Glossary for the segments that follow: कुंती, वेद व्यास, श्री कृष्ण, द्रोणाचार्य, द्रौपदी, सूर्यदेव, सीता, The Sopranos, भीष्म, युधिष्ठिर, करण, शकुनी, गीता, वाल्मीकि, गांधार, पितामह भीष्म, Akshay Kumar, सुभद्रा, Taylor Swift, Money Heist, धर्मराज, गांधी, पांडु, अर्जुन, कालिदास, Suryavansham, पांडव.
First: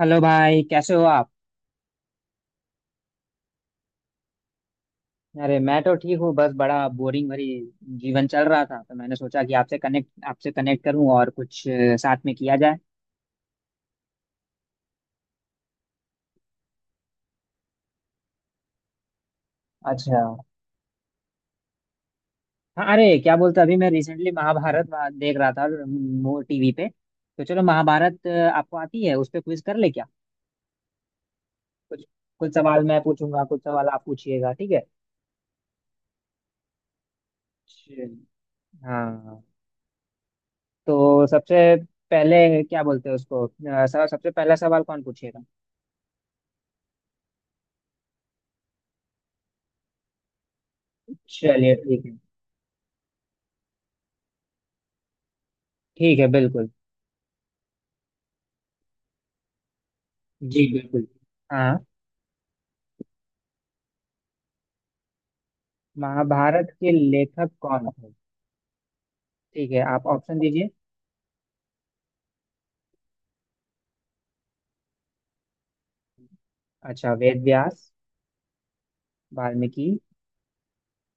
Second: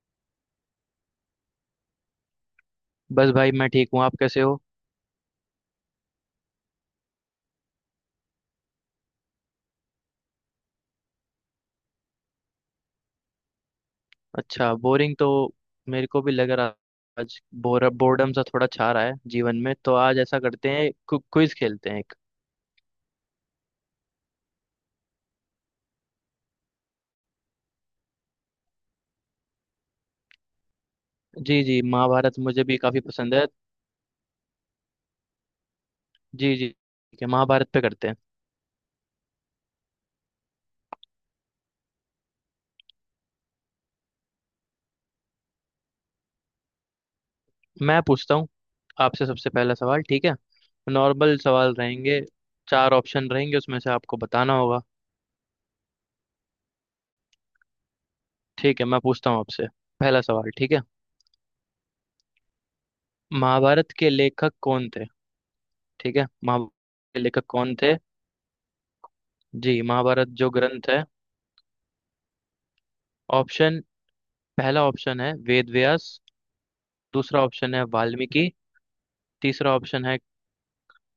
Hello भाई, कैसे हो आप? बस भाई मैं ठीक हूँ। आप कैसे हो? अरे मैं तो ठीक हूँ। बस बड़ा बोरिंग भरी जीवन चल रहा था, तो मैंने सोचा कि आपसे कनेक्ट करूँ और कुछ साथ में किया जाए। अच्छा, बोरिंग तो मेरे को भी लग रहा। आज बोर बोर्डम सा थोड़ा छा रहा है जीवन में, तो आज अच्छा। ऐसा करते हैं क्विज खेलते हैं एक। हाँ, अरे क्या बोलते, अभी मैं रिसेंटली देख रहा था, वो टीवी पे। तो चलो महाभारत, आपको आती है, उस पर क्विज कर ले क्या? जी जी, कुछ महाभारत कुछ मुझे भी सवाल मैं काफी पसंद पूछूंगा, है। कुछ सवाल आप पूछिएगा, ठीक है। जी जी ठीक है, महाभारत पे चलिए। करते हैं। हाँ, तो सबसे पहले क्या बोलते हैं उसको, सबसे पहला सवाल कौन पूछेगा। मैं पूछता हूँ आपसे, सबसे पहला सवाल, ठीक है। नॉर्मल चलिए सवाल ठीक है। रहेंगे, चार ऑप्शन रहेंगे, उसमें से आपको बताना होगा। ठीक है बिल्कुल। ठीक है, मैं पूछता हूँ आपसे पहला सवाल, जी ठीक है। बिल्कुल। हाँ। महाभारत के लेखक कौन थे? ठीक है, महाभारत महाभारत के के लेखक लेखक कौन कौन थे। थे? ठीक है, जी, आप महाभारत ऑप्शन जो दीजिए। ग्रंथ है, ऑप्शन पहला ऑप्शन है वेद व्यास। अच्छा, दूसरा वेद ऑप्शन है व्यास। वाल्मीकि। तीसरा वाल्मीकि। ऑप्शन है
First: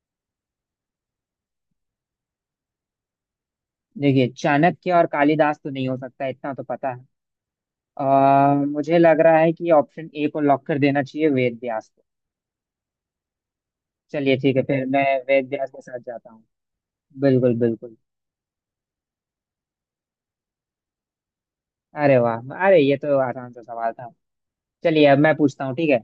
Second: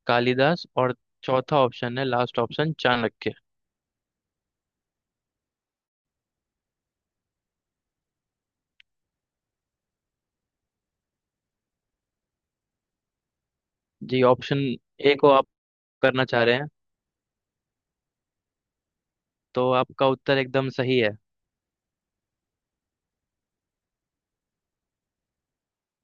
कालिदास। और चौथा ऑप्शन है, लास्ट ऑप्शन, चाणक्य। देखिए, चाणक्य और कालिदास तो नहीं हो सकता, इतना तो पता है। मुझे लग रहा है कि ऑप्शन ए को लॉक कर देना चाहिए, वेद व्यास को। जी, चलिए ठीक ऑप्शन है, फिर मैं ए को आप वेद व्यास के साथ करना जाता हूँ। चाह रहे हैं? बिल्कुल बिल्कुल। तो आपका उत्तर एकदम सही है। अरे वाह! अरे ये तो आसान सा सवाल था। चलिए, अब मैं पूछता हूँ, ठीक है।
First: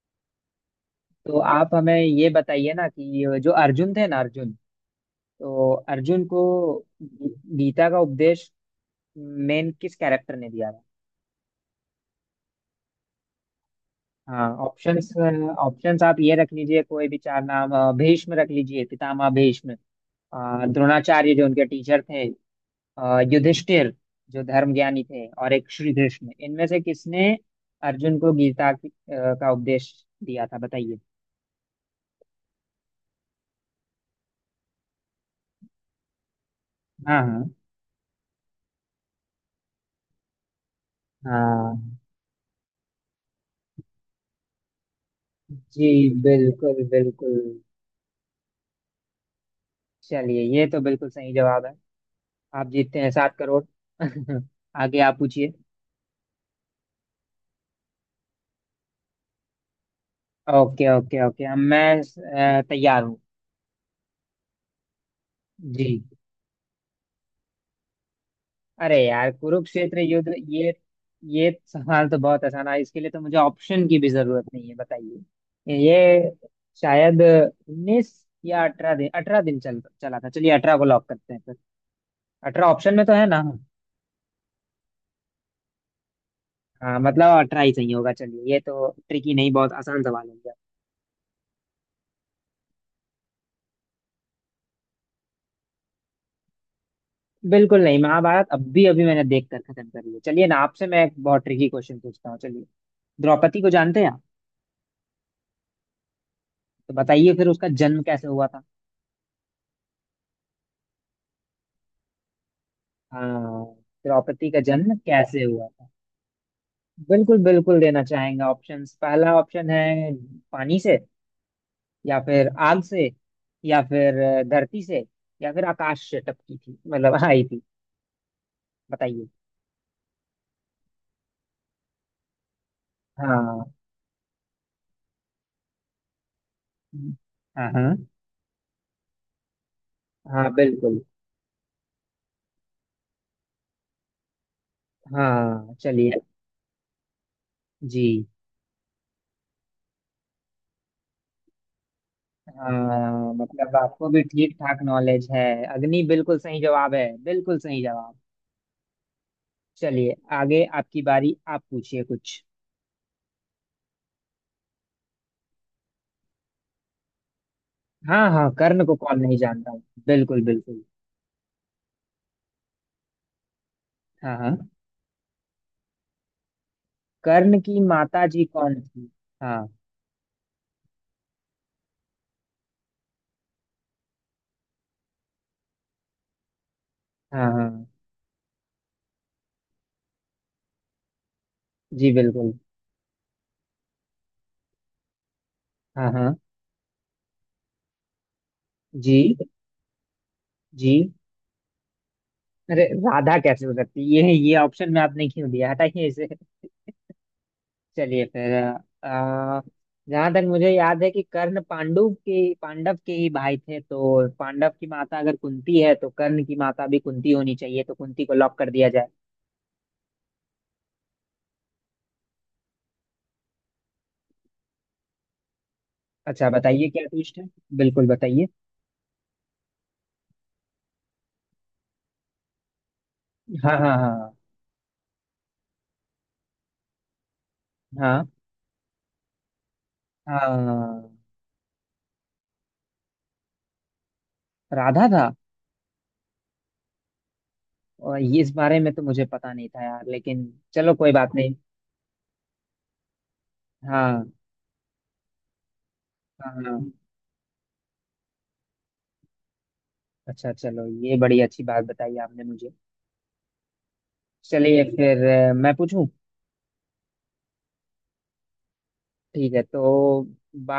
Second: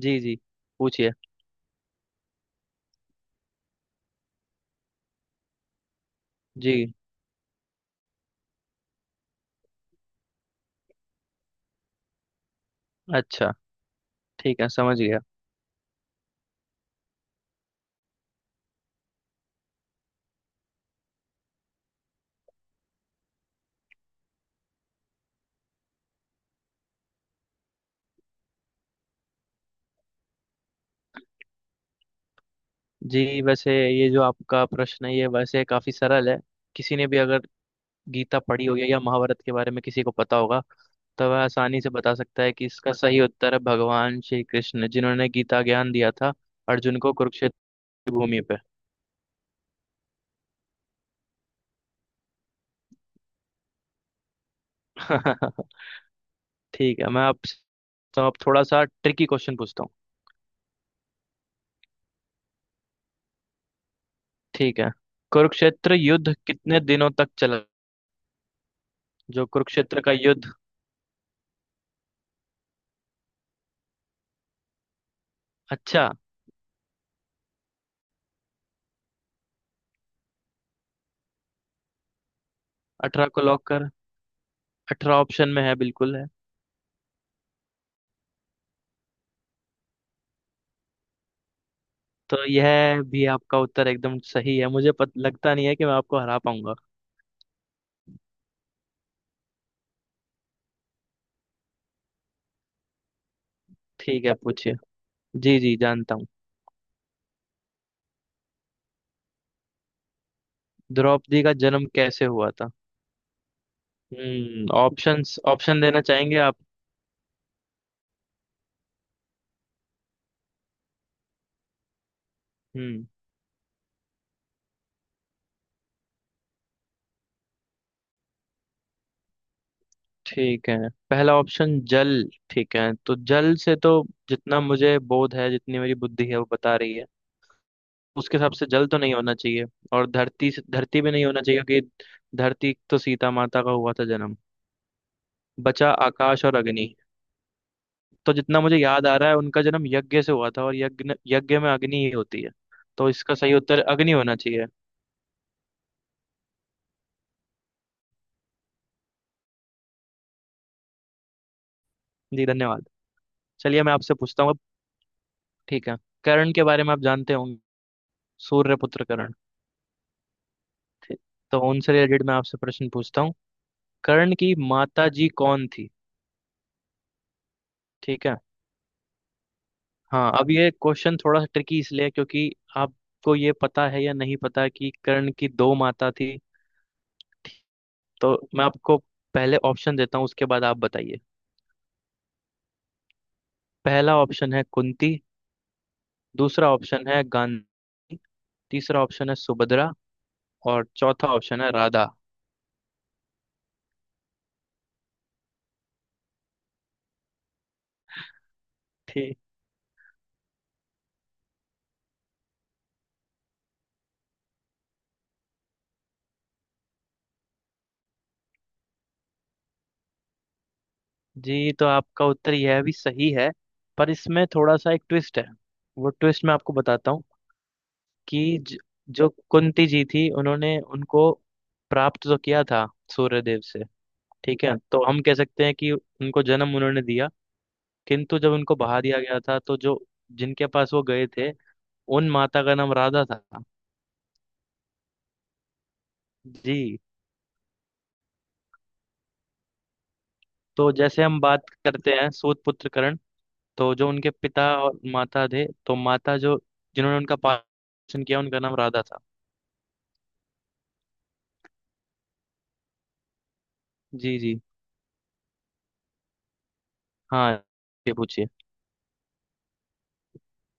जी जी, पूछिए। तो आप हमें ये बताइए ना कि जो अर्जुन थे ना, अर्जुन, तो अर्जुन को जी, गीता का उपदेश मेन किस कैरेक्टर ने दिया था? अच्छा हाँ, ठीक है, समझ ऑप्शंस। गया। ऑप्शंस आप ये रख लीजिए, कोई भी चार नाम, भीष्म रख लीजिए, पितामह भीष्म, द्रोणाचार्य जो उनके टीचर थे, युधिष्ठिर जो धर्म ज्ञानी थे और एक श्री कृष्ण। इनमें से किसने अर्जुन को गीता की, का उपदेश दिया था, बताइए। जी वैसे ये जो आपका प्रश्न है, ये वैसे काफी सरल है। किसी ने भी हाँ हाँ अगर गीता पढ़ी होगी या महाभारत के बारे में किसी को पता होगा, तो वह आसानी से हाँ। बता सकता है कि इसका सही उत्तर है भगवान श्री कृष्ण, जिन्होंने गीता जी ज्ञान दिया था बिल्कुल अर्जुन को बिल्कुल। कुरुक्षेत्र की भूमि पे। चलिए, ये तो बिल्कुल सही जवाब है। आप जीतते हैं 7 करोड़। आगे आप पूछिए। ठीक है, मैं आपसे तो आप थोड़ा सा ट्रिकी क्वेश्चन पूछता हूँ, ओके ओके ओके, अब मैं तैयार हूँ। ठीक है। जी। कुरुक्षेत्र युद्ध कितने दिनों तक चला? अरे यार जो कुरुक्षेत्र कुरुक्षेत्र का युद्ध, युद्ध। ये सवाल तो बहुत आसान है, इसके लिए तो मुझे ऑप्शन की भी जरूरत नहीं है। बताइए अच्छा, ये, शायद 19 या 18 दिन। 18 दिन चल चला था। चलिए, 18 को लॉक करते हैं फिर। 18 ऑप्शन में तो है अठारह को ना? लॉक कर, अठारह ऑप्शन में है, बिल्कुल है। हाँ, मतलब 18 ही सही होगा। चलिए, ये तो ट्रिकी नहीं, बहुत आसान सवाल है। तो यह भी आपका उत्तर एकदम सही है। मुझे लगता नहीं है कि मैं आपको हरा पाऊंगा। बिल्कुल नहीं, महाभारत अब भी अभी मैंने देख कर खत्म कर लिया। चलिए ना, आपसे मैं एक बहुत ट्रिकी क्वेश्चन पूछता हूँ, चलिए। द्रौपदी को जानते हैं आप? ठीक है, पूछिए। जी जी, जानता हूँ। तो बताइए फिर, उसका जन्म कैसे हुआ था? द्रौपदी का जन्म कैसे हुआ था? हाँ, द्रौपदी का जन्म ऑप्शंस कैसे हुआ ऑप्शन था? देना चाहेंगे आप? बिल्कुल बिल्कुल देना चाहेंगे ऑप्शंस। पहला ऑप्शन है पानी से, या फिर आग हम्म। से, या फिर धरती से, या फिर आकाश से टपकी थी, मतलब आई थी। बताइए। ठीक है, पहला ऑप्शन जल, ठीक है, तो जल हाँ से तो, जितना मुझे बोध है, जितनी मेरी बुद्धि है वो बता रही है, हाँ। हाँ, उसके हिसाब से जल तो नहीं होना चाहिए। और हाँ धरती से, बिल्कुल। धरती भी नहीं होना चाहिए, क्योंकि धरती तो सीता माता का हुआ था जन्म। हाँ, बचा चलिए। आकाश और अग्नि। जी। तो जितना मुझे याद आ रहा है, उनका जन्म यज्ञ से हुआ था, और यज्ञ यज्ञ में अग्नि ही होती है। तो हाँ, इसका सही मतलब उत्तर आपको अग्नि भी होना ठीक चाहिए। ठाक नॉलेज है। अग्नि बिल्कुल सही जवाब है, बिल्कुल सही जवाब। चलिए, आगे आपकी बारी, आप पूछिए कुछ। जी धन्यवाद। चलिए मैं आपसे पूछता हूँ, ठीक है। करण के बारे में आप जानते होंगे, हाँ हाँ, कर्ण को सूर्यपुत्र कौन करण। नहीं जानता। बिल्कुल बिल्कुल। ठीक। तो उनसे रिलेटेड मैं आपसे प्रश्न पूछता हूँ। करण हाँ की हाँ, माता जी कौन थी? कर्ण की माता ठीक है। जी कौन थी? हाँ। हाँ, अब ये क्वेश्चन थोड़ा सा ट्रिकी, इसलिए क्योंकि आपको ये पता है या नहीं पता कि कर्ण की दो माता थी। हाँ हाँ। तो मैं आपको पहले ऑप्शन देता हूँ, उसके बाद आप बताइए। जी बिल्कुल। पहला ऑप्शन है कुंती। हाँ हाँ। दूसरा ऑप्शन है गांधी। तीसरा ऑप्शन है जी। सुभद्रा। और जी। चौथा ऑप्शन है राधा। अरे राधा कैसे हो सकती है? ये ऑप्शन में आपने क्यों दिया, हटाइए इसे। चलिए फिर आ, जहां तक मुझे याद है कि कर्ण पांडु के, पांडव के ही भाई थे, तो पांडव की माता अगर कुंती है, तो कर्ण की माता भी कुंती होनी चाहिए, तो कुंती को लॉक कर दिया जाए। जी, तो आपका उत्तर यह भी सही है, पर इसमें थोड़ा सा एक ट्विस्ट है। वो ट्विस्ट अच्छा, मैं आपको बताइए क्या बताता हूँ। ट्विस्ट है, बिल्कुल बताइए। कि जो कुंती जी थी, उन्होंने उनको प्राप्त तो किया था सूर्यदेव हाँ से। हाँ हाँ। ठीक है, तो हम कह सकते हैं कि उनको जन्म उन्होंने दिया, हाँ। किंतु जब उनको बहा दिया गया था, तो जो जिनके पास वो हाँ, गए थे, उन माता का नाम राधा था। राधा था। जी। और ये, इस बारे में तो मुझे पता नहीं था यार, लेकिन तो चलो कोई जैसे बात हम नहीं। बात करते हैं सूत पुत्र करण, तो जो हाँ उनके पिता और माता थे, तो माता हाँ। जो हाँ। जिन्होंने उनका पालन पोषण किया, उनका नाम राधा था। अच्छा, चलो, ये बड़ी अच्छी बात बताई आपने मुझे। जी जी। चलिए फिर मैं पूछूं। हाँ, ये पूछिए। ठीक है, तो बा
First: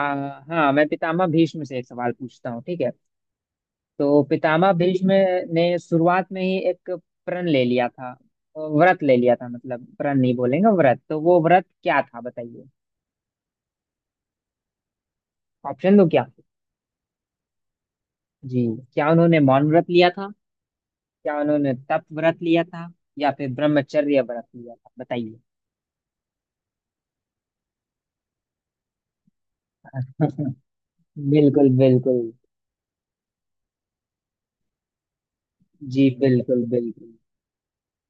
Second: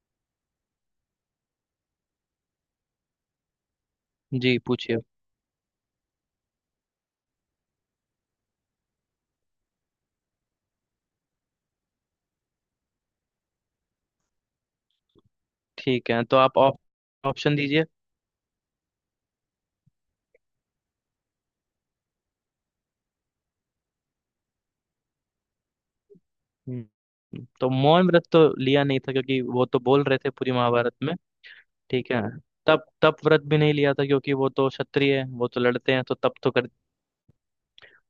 हाँ, मैं पितामह भीष्म से एक सवाल पूछता हूँ, ठीक है। तो जी, पितामह पूछिए। भीष्म ने शुरुआत में ही एक प्रण ले लिया था, व्रत ले लिया था, मतलब प्रण नहीं बोलेंगे, व्रत। तो वो व्रत क्या था, बताइए, ऑप्शन दो ठीक है, क्या। तो आप ऑप्शन दीजिए। जी। क्या उन्होंने मौन व्रत लिया था? क्या उन्होंने तप व्रत लिया था? या फिर ब्रह्मचर्य व्रत लिया था, बताइए। तो मौन व्रत तो लिया नहीं था, क्योंकि वो तो बोल रहे थे पूरी महाभारत में। बिल्कुल ठीक बिल्कुल। है, तप तप व्रत भी नहीं लिया था, क्योंकि वो तो क्षत्रिय है, वो तो लड़ते जी हैं, तो तप तो बिल्कुल कर। बिल्कुल।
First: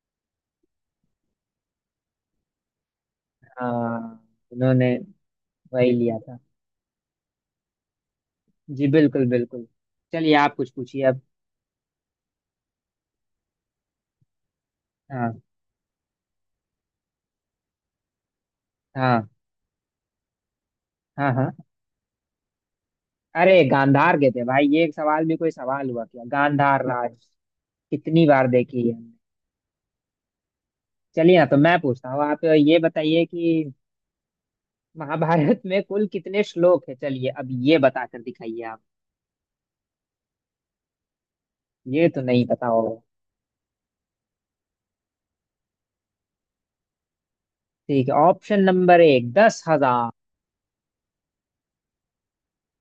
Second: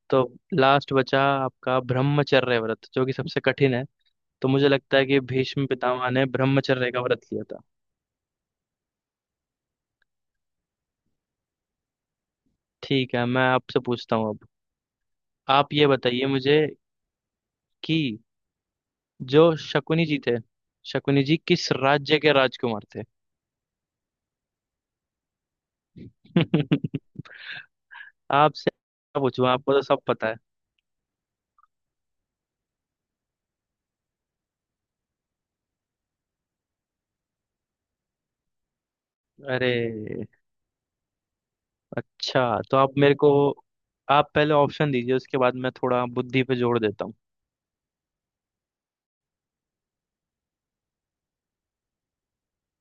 तो लास्ट बचा आपका ब्रह्मचर्य व्रत, जो कि सबसे कठिन है। हाँ, तो मुझे उन्होंने लगता है कि भीष्म वही पितामह लिया ने था। ब्रह्मचर्य का व्रत लिया था। जी बिल्कुल बिल्कुल। चलिए, आप कुछ पूछिए। ठीक है, मैं आपसे पूछता हूँ अब। हाँ आप ये बताइए मुझे, कि हाँ। जो शकुनी जी थे, शकुनी हाँ जी हाँ, किस राज्य के राजकुमार थे? अरे गांधार के थे भाई, ये एक सवाल भी कोई सवाल हुआ क्या? गांधार राज, कितनी बार आपसे देखी है हमने। क्या पूछूं, आपको तो सब पता है। चलिए ना, तो मैं पूछता हूँ, आप ये बताइए कि महाभारत में कुल कितने श्लोक है? चलिए अब ये बताकर दिखाइए आप, अरे, ये तो अच्छा नहीं पता तो आप होगा। मेरे को, आप पहले ऑप्शन दीजिए, उसके बाद मैं थोड़ा बुद्धि पे जोड़ देता हूँ। ठीक है, ऑप्शन नंबर 1, 10,000।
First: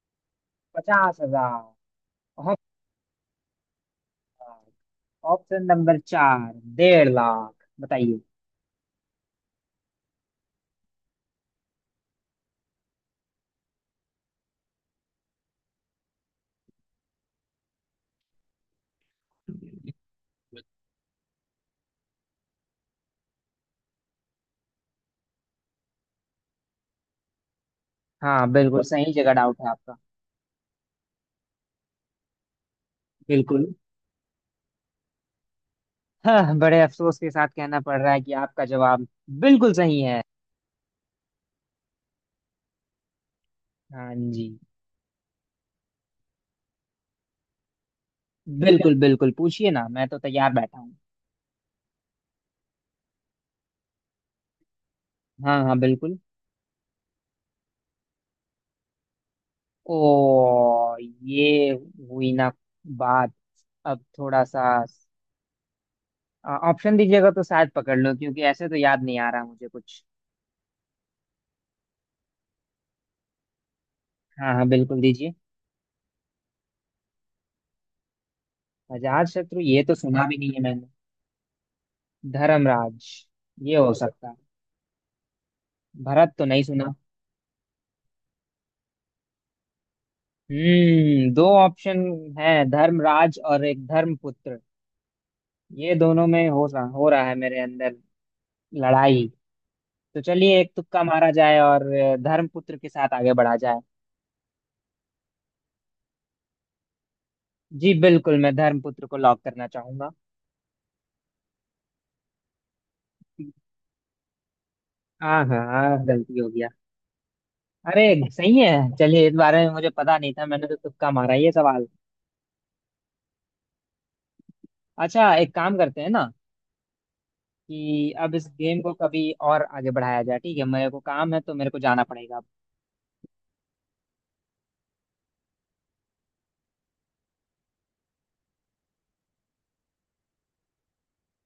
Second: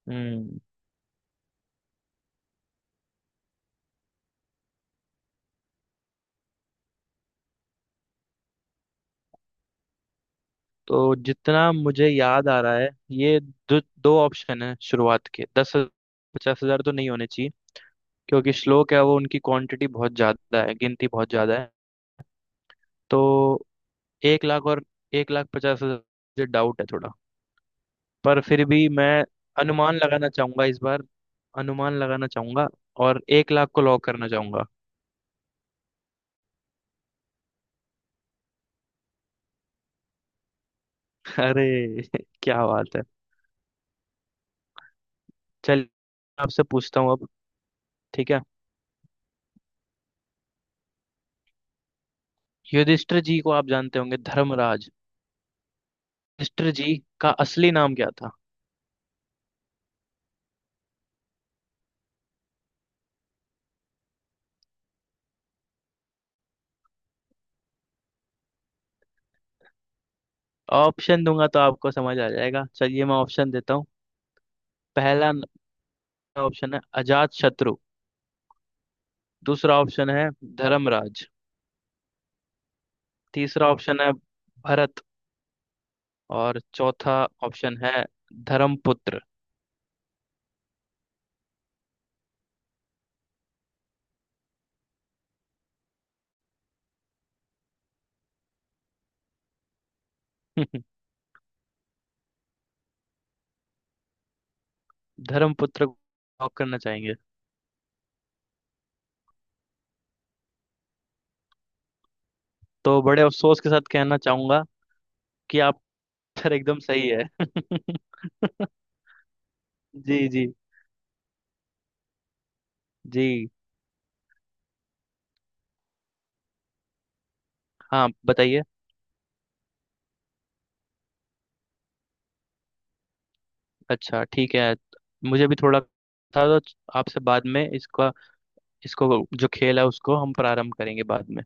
हम्म, 50,000। Option number 4, 1.5 lakh. बताइए। तो जितना मुझे याद आ रहा है, ये दो दो ऑप्शन है शुरुआत के दस। पचास हजार तो नहीं होने चाहिए, क्योंकि श्लोक है वो, उनकी क्वांटिटी बहुत ज्यादा है, गिनती बहुत ज्यादा है। तो एक लाख और एक लाख पचास हजार, डाउट है थोड़ा। पर हाँ, फिर बिल्कुल भी सही मैं जगह डाउट है आपका। अनुमान लगाना चाहूंगा इस बार, अनुमान लगाना चाहूंगा, और एक लाख बिल्कुल। को लॉक करना चाहूंगा। हाँ, बड़े अफसोस के साथ कहना पड़ रहा है कि आपका जवाब बिल्कुल सही है। अरे, क्या बात है। हाँ जी। चलिए आपसे पूछता हूँ अब, ठीक है। बिल्कुल बिल्कुल, पूछिए ना, मैं तो तैयार बैठा हूँ। युधिष्ठिर जी को आप जानते होंगे, धर्मराज हाँ हाँ बिल्कुल। युधिष्ठिर जी का असली नाम क्या था? ओ! ये हुई ना बात। अब थोड़ा सा ऑप्शन दीजिएगा तो शायद पकड़ लो, क्योंकि ऐसे तो याद नहीं आ रहा मुझे कुछ। ऑप्शन दूंगा तो आपको समझ आ जाएगा, चलिए मैं ऑप्शन देता हूँ। हाँ हाँ बिल्कुल पहला दीजिए। ऑप्शन है अजात शत्रु। अजात शत्रु, दूसरा ये तो ऑप्शन सुना है भी नहीं है मैंने। धर्मराज। धर्मराज, तीसरा ये हो ऑप्शन है सकता है। भरत। भरत तो और नहीं सुना। चौथा ऑप्शन है धर्मपुत्र। हम्म, दो ऑप्शन है, धर्मराज और एक धर्मपुत्र। ये दोनों में हो रहा है मेरे अंदर लड़ाई। तो चलिए, एक तुक्का मारा जाए और धर्मपुत्र के साथ आगे बढ़ा जाए। धर्मपुत्र को लॉक करना चाहेंगे? जी बिल्कुल, मैं धर्मपुत्र को लॉक करना चाहूंगा। तो बड़े अफसोस के साथ कहना चाहूंगा हाँ कि हाँ आप हाँ, गलती हो सर गया। एकदम सही है। अरे, सही है। चलिए, इस बारे में मुझे पता जी नहीं था, जी। मैंने तो तुक्का मारा ये सवाल। जी, अच्छा, एक काम करते हैं ना हाँ कि अब इस बताइए। गेम को कभी और आगे बढ़ाया जाए, ठीक है, मेरे को काम है तो मेरे को जाना पड़ेगा। अच्छा ठीक है, मुझे भी थोड़ा था, तो आपसे बाद में इसका, इसको, जो खेल है उसको हम प्रारंभ करेंगे बाद में।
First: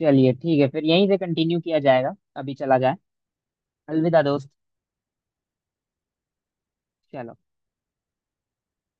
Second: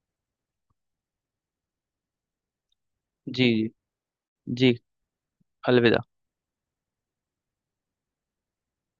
चलिए ठीक है फिर, यहीं से कंटिन्यू किया जाएगा, अभी चला जाए। जी अलविदा दोस्त। जी। जी, अलविदा। चलो।